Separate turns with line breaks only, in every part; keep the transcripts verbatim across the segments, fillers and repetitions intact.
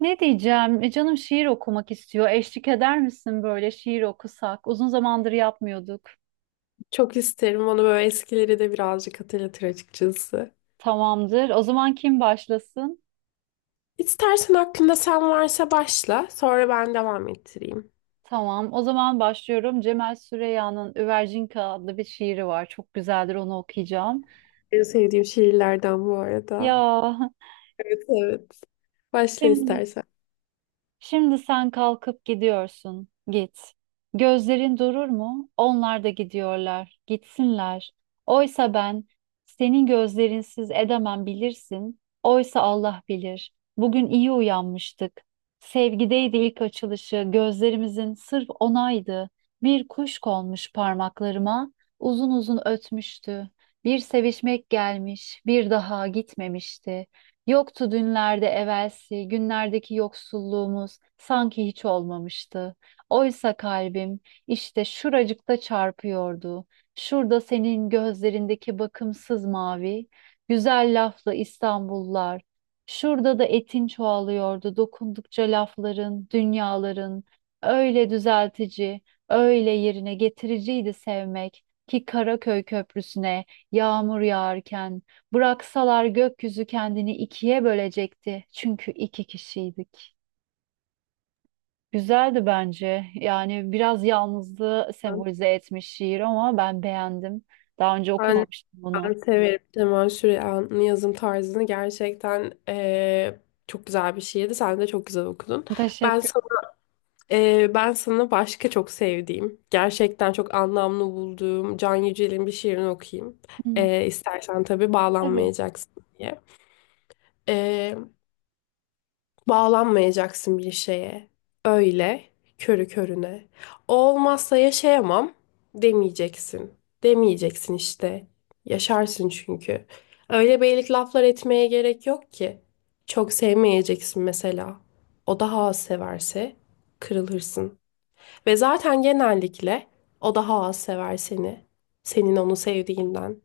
Ne diyeceğim? E, canım şiir okumak istiyor. Eşlik eder misin böyle şiir okusak? Uzun zamandır yapmıyorduk.
Çok isterim onu, böyle eskileri de birazcık hatırlatır açıkçası.
Tamamdır. O zaman kim başlasın?
İstersen aklında sen varsa başla, sonra ben devam ettireyim.
Tamam. O zaman başlıyorum. Cemal Süreyya'nın Üvercinka adlı bir şiiri var. Çok güzeldir. Onu okuyacağım.
En sevdiğim şiirlerden bu arada.
Ya
Evet, evet. Başla
şimdi
istersen.
Şimdi sen kalkıp gidiyorsun. Git. Gözlerin durur mu? Onlar da gidiyorlar. Gitsinler. Oysa ben senin gözlerinsiz edemem bilirsin. Oysa Allah bilir. Bugün iyi uyanmıştık. Sevgideydi ilk açılışı. Gözlerimizin sırf onaydı. Bir kuş konmuş parmaklarıma. Uzun uzun ötmüştü. Bir sevişmek gelmiş, bir daha gitmemişti. Yoktu dünlerde evvelsi, günlerdeki yoksulluğumuz sanki hiç olmamıştı. Oysa kalbim işte şuracıkta çarpıyordu. Şurada senin gözlerindeki bakımsız mavi, güzel laflı İstanbullar. Şurada da etin çoğalıyordu dokundukça lafların, dünyaların. Öyle düzeltici, öyle yerine getiriciydi sevmek ki Karaköy Köprüsü'ne yağmur yağarken bıraksalar gökyüzü kendini ikiye bölecekti. Çünkü iki kişiydik. Güzeldi bence. Yani biraz yalnızlığı sembolize etmiş şiir ama ben beğendim. Daha önce
Ben,
okumamıştım bunu.
ben severim Cemal Süreyya'nın yazım tarzını. Gerçekten eee, çok güzel bir şiirdi. Sen de çok güzel okudun. Ben
Teşekkür.
sana Ee, ben sana başka çok sevdiğim, gerçekten çok anlamlı bulduğum Can Yücel'in bir şiirini okuyayım.
Hı,
Ee, istersen tabii,
tabii.
bağlanmayacaksın diye. Ee, Bağlanmayacaksın bir şeye. Öyle, körü körüne. O olmazsa yaşayamam demeyeceksin. Demeyeceksin işte. Yaşarsın çünkü. Öyle beylik laflar etmeye gerek yok ki. Çok sevmeyeceksin mesela. O daha az severse kırılırsın. Ve zaten genellikle o daha az sever seni. Senin onu sevdiğinden.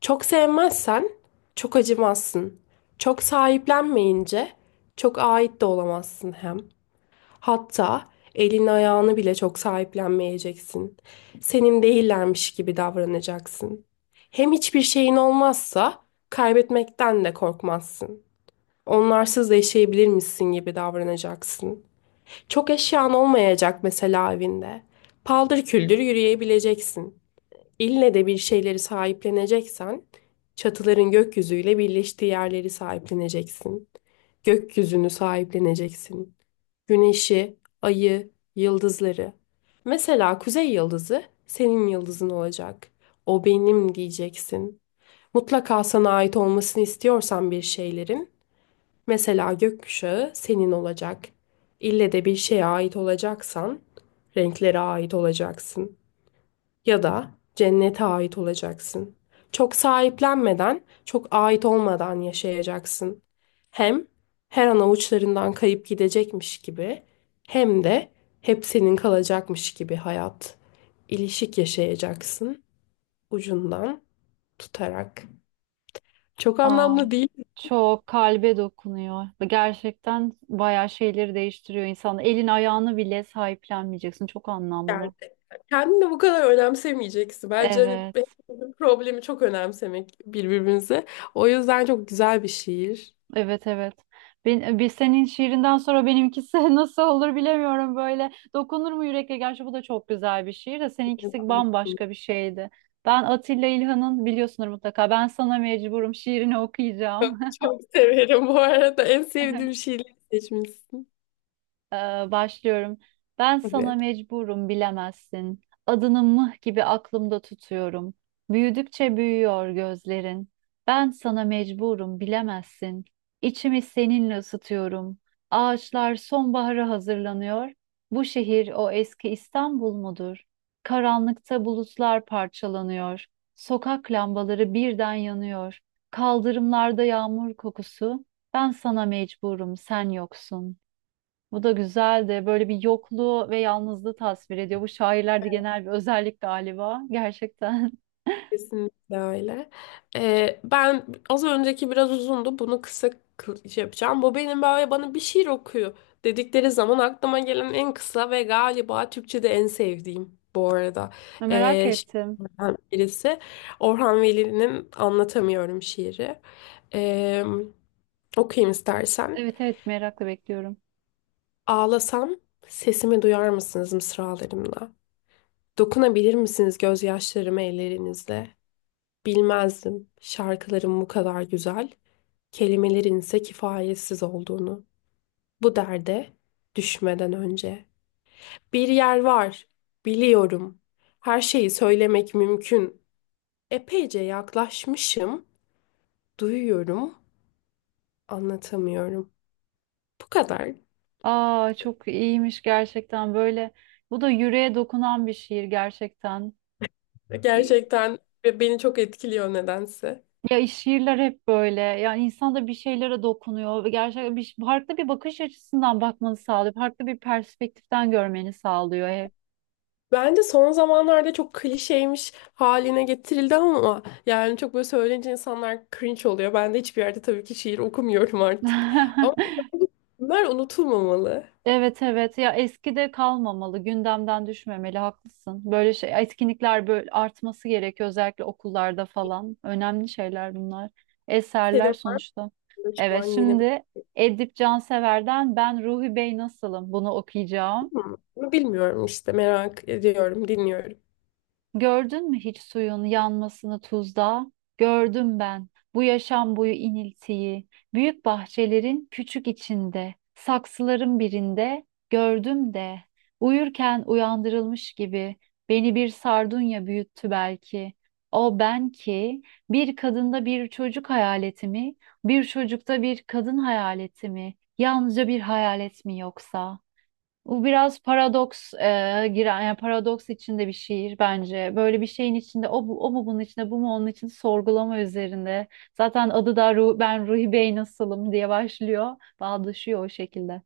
Çok sevmezsen çok acımazsın. Çok sahiplenmeyince çok ait de olamazsın hem. Hatta elini ayağını bile çok sahiplenmeyeceksin. Senin değillermiş gibi davranacaksın. Hem hiçbir şeyin olmazsa kaybetmekten de korkmazsın. Onlarsız yaşayabilir misin gibi davranacaksın. Çok eşyan olmayacak mesela evinde. Paldır küldür yürüyebileceksin. İlle de bir şeyleri sahipleneceksen, çatıların gökyüzüyle birleştiği yerleri sahipleneceksin. Gökyüzünü sahipleneceksin. Güneşi, ayı, yıldızları. Mesela kuzey yıldızı senin yıldızın olacak. O benim diyeceksin. Mutlaka sana ait olmasını istiyorsan bir şeylerin, mesela gökkuşağı senin olacak. İlle de bir şeye ait olacaksan renklere ait olacaksın. Ya da cennete ait olacaksın. Çok sahiplenmeden, çok ait olmadan yaşayacaksın. Hem her an avuçlarından kayıp gidecekmiş gibi, hem de hep senin kalacakmış gibi hayat. İlişik yaşayacaksın, ucundan tutarak. Çok
Aa,
anlamlı değil mi
çok kalbe dokunuyor. Gerçekten bayağı şeyleri değiştiriyor insan. Elin ayağını bile sahiplenmeyeceksin. Çok
yani?
anlamlı.
Kendini bu kadar önemsemeyeceksin. Bence hani
Evet.
hepimizin problemi çok önemsemek birbirimize. O yüzden çok güzel bir şiir.
Evet evet. Ben, e, bir senin şiirinden sonra benimkisi nasıl olur bilemiyorum böyle. Dokunur mu yürekle? Gerçi bu da çok güzel bir şiir de seninkisi bambaşka bir şeydi. Ben Atilla İlhan'ın biliyorsunuz mutlaka. Ben sana mecburum şiirini okuyacağım.
Çok, çok severim bu arada. En sevdiğim şiirleri seçmişsin.
Ee, başlıyorum. Ben sana
Tabii.
mecburum bilemezsin. Adını mıh gibi aklımda tutuyorum. Büyüdükçe büyüyor gözlerin. Ben sana mecburum bilemezsin. İçimi seninle ısıtıyorum. Ağaçlar sonbahara hazırlanıyor. Bu şehir o eski İstanbul mudur? Karanlıkta bulutlar parçalanıyor. Sokak lambaları birden yanıyor. Kaldırımlarda yağmur kokusu. Ben sana mecburum, sen yoksun. Bu da güzel de böyle bir yokluğu ve yalnızlığı tasvir ediyor. Bu şairlerde genel bir özellik galiba. Gerçekten.
Kesinlikle öyle. Ee, ben az önceki biraz uzundu. Bunu kısa kı- şey yapacağım. Bu benim, böyle bana bir şiir okuyor dedikleri zaman aklıma gelen en kısa ve galiba Türkçe'de en sevdiğim bu arada.
Merak
Ee,
ettim.
şiirlerden birisi Orhan Veli'nin Anlatamıyorum şiiri. Ee, Okuyayım istersen.
Evet evet, merakla bekliyorum.
Ağlasam sesimi duyar mısınız mısralarımla? Dokunabilir misiniz gözyaşlarıma ellerinizle? Bilmezdim şarkıların bu kadar güzel, kelimelerin ise kifayetsiz olduğunu. Bu derde düşmeden önce. Bir yer var, biliyorum. Her şeyi söylemek mümkün. Epeyce yaklaşmışım, duyuyorum, anlatamıyorum. Bu kadar.
Aa, çok iyiymiş gerçekten böyle. Bu da yüreğe dokunan bir şiir gerçekten.
Gerçekten, ve beni çok etkiliyor nedense.
Ya şiirler hep böyle. Yani insan da bir şeylere dokunuyor ve gerçekten bir, farklı bir bakış açısından bakmanı sağlıyor. Farklı bir perspektiften görmeni sağlıyor hep.
Bence son zamanlarda çok klişeymiş haline getirildi ama yani çok böyle söyleyince insanlar cringe oluyor. Ben de hiçbir yerde tabii ki şiir okumuyorum artık. Ama bunlar unutulmamalı.
Evet evet, ya eskide kalmamalı, gündemden düşmemeli, haklısın. Böyle şey etkinlikler böyle artması gerekiyor özellikle okullarda falan. Önemli şeyler bunlar.
Senin
Eserler
var
sonuçta.
mı şu
Evet,
an yeni bir...
şimdi Edip Cansever'den Ben Ruhi Bey Nasılım, bunu okuyacağım.
Ama bilmiyorum işte, merak ediyorum, dinliyorum.
Gördün mü hiç suyun yanmasını tuzda? Gördüm ben bu yaşam boyu iniltiyi. Büyük bahçelerin küçük içinde, saksıların birinde gördüm de. Uyurken uyandırılmış gibi beni bir sardunya büyüttü belki. O ben ki bir kadında bir çocuk hayaleti mi, bir çocukta bir kadın hayaleti mi, yalnızca bir hayalet mi yoksa? Bu biraz paradoks e, giren, yani paradoks içinde bir şiir bence. Böyle bir şeyin içinde o, bu, o mu bunun içinde bu mu onun için sorgulama üzerinde. Zaten adı da Ru- ben Ruhi Bey nasılım diye başlıyor. Bağdaşıyor o şekilde.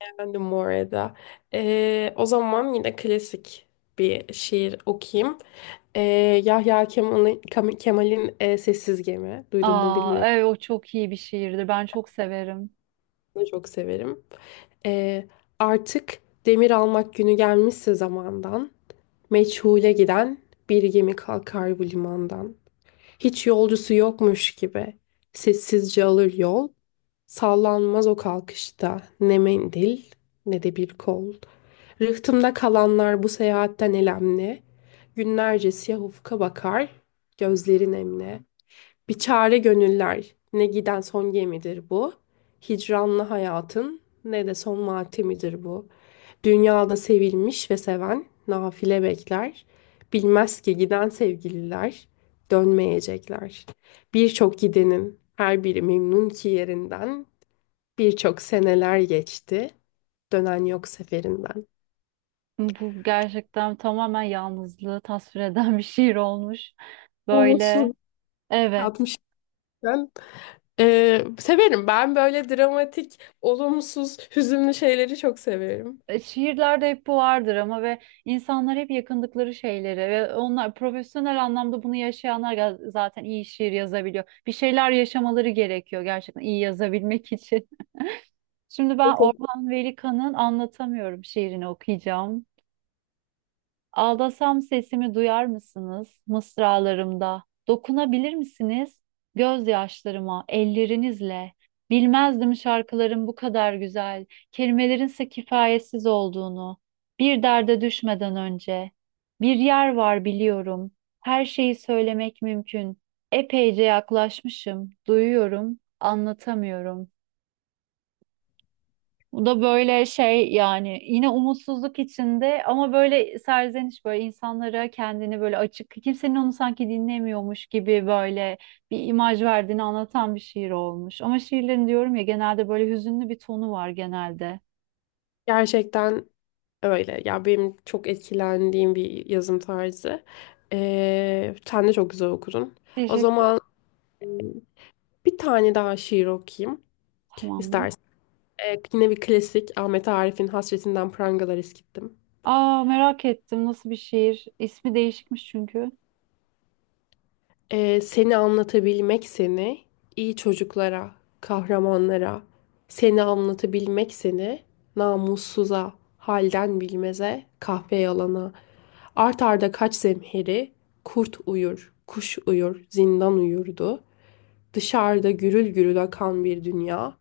Efendim Moreda. Ee, o zaman yine klasik bir şiir okuyayım. Ee, Yahya Kemal'in Kemal'in, e, Sessiz Gemi. Duydun mu
Aa,
bilmiyorum.
evet, o çok iyi bir şiirdir. Ben çok severim.
Bunu çok severim. Ee, Artık demir almak günü gelmişse zamandan, meçhule giden bir gemi kalkar bu limandan. Hiç yolcusu yokmuş gibi sessizce alır yol, sallanmaz o kalkışta ne mendil ne de bir kol. Rıhtımda kalanlar bu seyahatten elemli, günlerce siyah ufka bakar, gözleri nemli. Bir çare gönüller, ne giden son gemidir bu. Hicranlı hayatın, ne de son matemidir bu. Dünyada sevilmiş ve seven, nafile bekler. Bilmez ki giden sevgililer, dönmeyecekler. Birçok gidenin, her biri memnun ki yerinden. Birçok seneler geçti, dönen yok seferinden.
Bu gerçekten tamamen yalnızlığı tasvir eden bir şiir olmuş. Böyle
Olumsuz
evet.
altmıştan. Ee, severim. Ben böyle dramatik, olumsuz, hüzünlü şeyleri çok severim.
E, Şiirlerde hep bu vardır ama ve insanlar hep yakındıkları şeyleri ve onlar profesyonel anlamda bunu yaşayanlar ga- zaten iyi şiir yazabiliyor. Bir şeyler yaşamaları gerekiyor gerçekten iyi yazabilmek için. Şimdi ben
Bakın,
Orhan Veli Kanık'ın Anlatamıyorum şiirini okuyacağım. Ağlasam sesimi duyar mısınız mısralarımda? Dokunabilir misiniz gözyaşlarıma, ellerinizle? Bilmezdim şarkıların bu kadar güzel, kelimelerin ise kifayetsiz olduğunu. Bir derde düşmeden önce. Bir yer var, biliyorum. Her şeyi söylemek mümkün. Epeyce yaklaşmışım, duyuyorum, anlatamıyorum. Bu da böyle şey, yani yine umutsuzluk içinde ama böyle serzeniş, böyle insanlara kendini böyle açık, kimsenin onu sanki dinlemiyormuş gibi böyle bir imaj verdiğini anlatan bir şiir olmuş. Ama şiirlerin diyorum ya, genelde böyle hüzünlü bir tonu var genelde.
gerçekten öyle. Ya benim çok etkilendiğim bir yazım tarzı. Ee, sen de çok güzel okudun. O
Teşekkürler.
zaman, e, bir tane daha şiir okuyayım
Tamam mı?
istersen. Ee, yine bir klasik, Ahmet Arif'in Hasretinden Prangalar Eskittim.
Aa, merak ettim, nasıl bir şiir? İsmi değişikmiş çünkü.
Ee, seni anlatabilmek seni, iyi çocuklara, kahramanlara, seni anlatabilmek seni, namussuza, halden bilmeze, kahpe yalana, art arda kaç zemheri, kurt uyur, kuş uyur, zindan uyurdu, dışarıda gürül gürül akan bir dünya,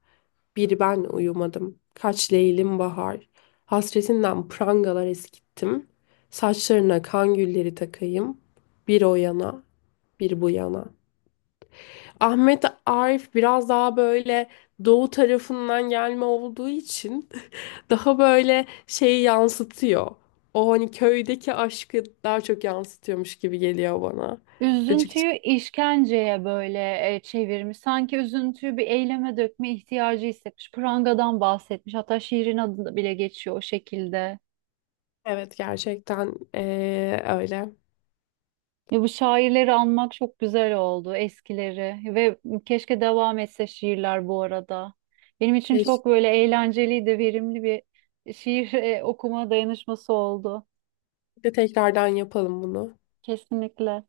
bir ben uyumadım, kaç leylim bahar, hasretinden prangalar eskittim, saçlarına kan gülleri takayım, bir o yana, bir bu yana. Ahmet Arif biraz daha böyle doğu tarafından gelme olduğu için daha böyle şeyi yansıtıyor. O hani köydeki aşkı daha çok yansıtıyormuş gibi geliyor bana. Açıkçası
Üzüntüyü işkenceye böyle e, çevirmiş. Sanki üzüntüyü bir eyleme dökme ihtiyacı hissetmiş. Prangadan bahsetmiş. Hatta şiirin adı da bile geçiyor o şekilde.
evet, gerçekten eee, öyle.
Ya, bu şairleri anmak çok güzel oldu, eskileri ve keşke devam etse şiirler bu arada. Benim için
Keşke
çok böyle eğlenceli de verimli bir şiir e, okuma dayanışması oldu.
tekrardan yapalım bunu.
Kesinlikle.